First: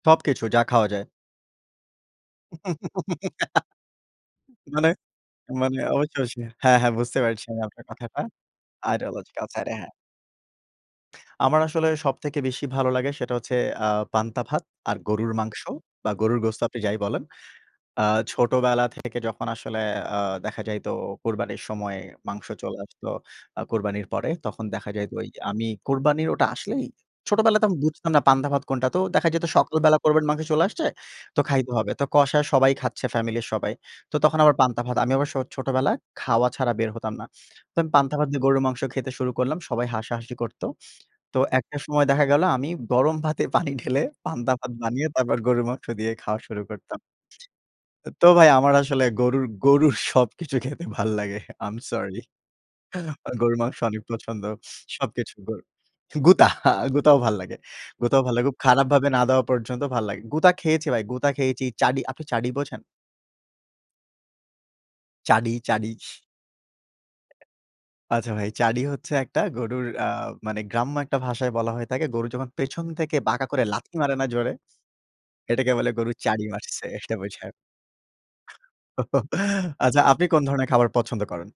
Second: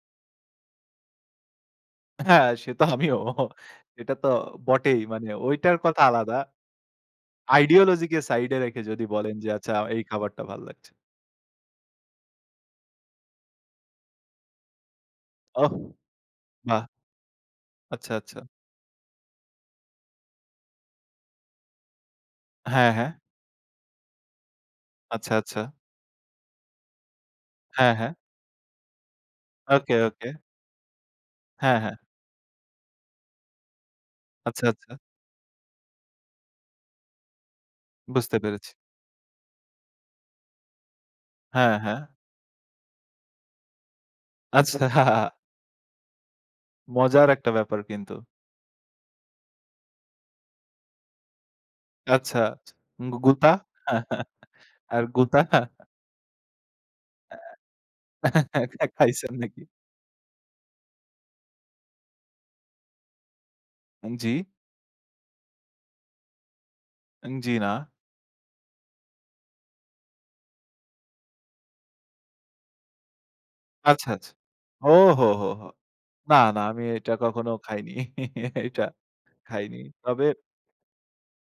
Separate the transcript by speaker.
Speaker 1: সবকিছু যা খাওয়া যায়।
Speaker 2: হ্যাঁ, সে তো আমিও। এটা তো
Speaker 1: মানে,
Speaker 2: বটেই মানে ঐটার
Speaker 1: মানে,
Speaker 2: কথা আলাদা।
Speaker 1: অবশ্যই। হ্যাঁ, হ্যাঁ, বুঝতে পারছি আমি আপনার
Speaker 2: ideology কে
Speaker 1: কথাটা।
Speaker 2: সাইড এ রেখে যদি বলেন
Speaker 1: ideological
Speaker 2: যে
Speaker 1: সাইড
Speaker 2: আচ্ছা
Speaker 1: অ্যা হ্যাঁ।
Speaker 2: এই খাবারটা ভাল লাগছে।
Speaker 1: আমার আসলে সবথেকে বেশি ভালো লাগে সেটা হচ্ছে আ পান্তা ভাত আর গরুর মাংস
Speaker 2: ওহ,
Speaker 1: বা গরুর গোস্ত আপনি
Speaker 2: বাহ!
Speaker 1: যাই বলেন। আ
Speaker 2: আচ্ছা, আচ্ছা।
Speaker 1: ছোটবেলা থেকে যখন আসলে আ দেখা যাইত কুরবানির সময় মাংস চলে
Speaker 2: হ্যাঁ,
Speaker 1: আসতো।
Speaker 2: হ্যাঁ।
Speaker 1: আ কুরবানির পরে তখন দেখা যায় তো ওই
Speaker 2: আচ্ছা, আচ্ছা।
Speaker 1: আমি কুরবানির ওটা আসলেই, ছোটবেলায় তো আমি
Speaker 2: হ্যাঁ,
Speaker 1: বুঝতাম
Speaker 2: হ্যাঁ।
Speaker 1: না পান্ধা ভাত কোনটা তো দেখা যেত
Speaker 2: ওকে,
Speaker 1: সকালবেলা
Speaker 2: ওকে।
Speaker 1: কোরবানির মাংস চলে আসছে। তো খাইতে
Speaker 2: হ্যাঁ,
Speaker 1: হবে।
Speaker 2: হ্যাঁ।
Speaker 1: তো কষা সবাই খাচ্ছে ফ্যামিলির সবাই। তো তখন আবার
Speaker 2: আচ্ছা,
Speaker 1: পান্তা
Speaker 2: আচ্ছা।
Speaker 1: ভাত। আমি আবার সো ছোটবেলায় খাওয়া ছাড়া বের হতাম না। তো আমি পান্তা ভাত
Speaker 2: বুঝতে
Speaker 1: দিয়ে গরুর
Speaker 2: পেরেছি।
Speaker 1: মাংস খেতে শুরু করলাম। সবাই হাসাহাসি করত। তো
Speaker 2: হ্যাঁ,
Speaker 1: একটা
Speaker 2: হ্যাঁ।
Speaker 1: সময় দেখা গেল আমি গরম ভাতে পানি ঢেলে পান্তা ভাত বানিয়ে
Speaker 2: আচ্ছা।
Speaker 1: তারপর গরুর মাংস দিয়ে খাওয়া শুরু করতাম।
Speaker 2: মজার একটা ব্যাপার কিন্তু।
Speaker 1: তো ভাই আমার আসলে গরুর, গরুর, সবকিছু খেতে ভাল লাগে। I am sorry.
Speaker 2: আচ্ছা, গুউ গুতা?
Speaker 1: গরুর মাংস অনেক পছন্দ।
Speaker 2: আর
Speaker 1: সবকিছু
Speaker 2: গুতা?
Speaker 1: গো গুতা, গুতাও ভাল্লাগে। গুতাও ভাল লাগুক।
Speaker 2: আ খা
Speaker 1: খারাপভাবে না
Speaker 2: খাইছেন
Speaker 1: দেওয়া
Speaker 2: নাকি?
Speaker 1: পর্যন্ত ভাল লাগে। গুঁতা খেয়েছি ভাই, গুতা খেয়েছি। চাড়ি আপনি চাড়ি বোঝেন?
Speaker 2: আন জি।
Speaker 1: চাড়ি, চাড়ি।
Speaker 2: আন জি না।
Speaker 1: আচ্ছা ভাই চাড়ি হচ্ছে একটা গরুর আ মানে গ্রাম্য একটা ভাষায় বলা হয়ে থাকে। গরু যখন পেছন থেকে বাঁকা করে লাথি
Speaker 2: আচ্ছা,
Speaker 1: মারে না
Speaker 2: আচ্ছা।
Speaker 1: জোরে?
Speaker 2: ও হো, হো, হো।
Speaker 1: এটাকে বলে গরুর
Speaker 2: না,
Speaker 1: চাড়ি
Speaker 2: না, আমি
Speaker 1: মারছে
Speaker 2: এটা
Speaker 1: এটা
Speaker 2: কখনো
Speaker 1: বুঝায়।
Speaker 2: খাইনি। এটা খাইনি।
Speaker 1: আচ্ছা আপনি
Speaker 2: তবে
Speaker 1: কোন ধরনের খাবার পছন্দ করেন?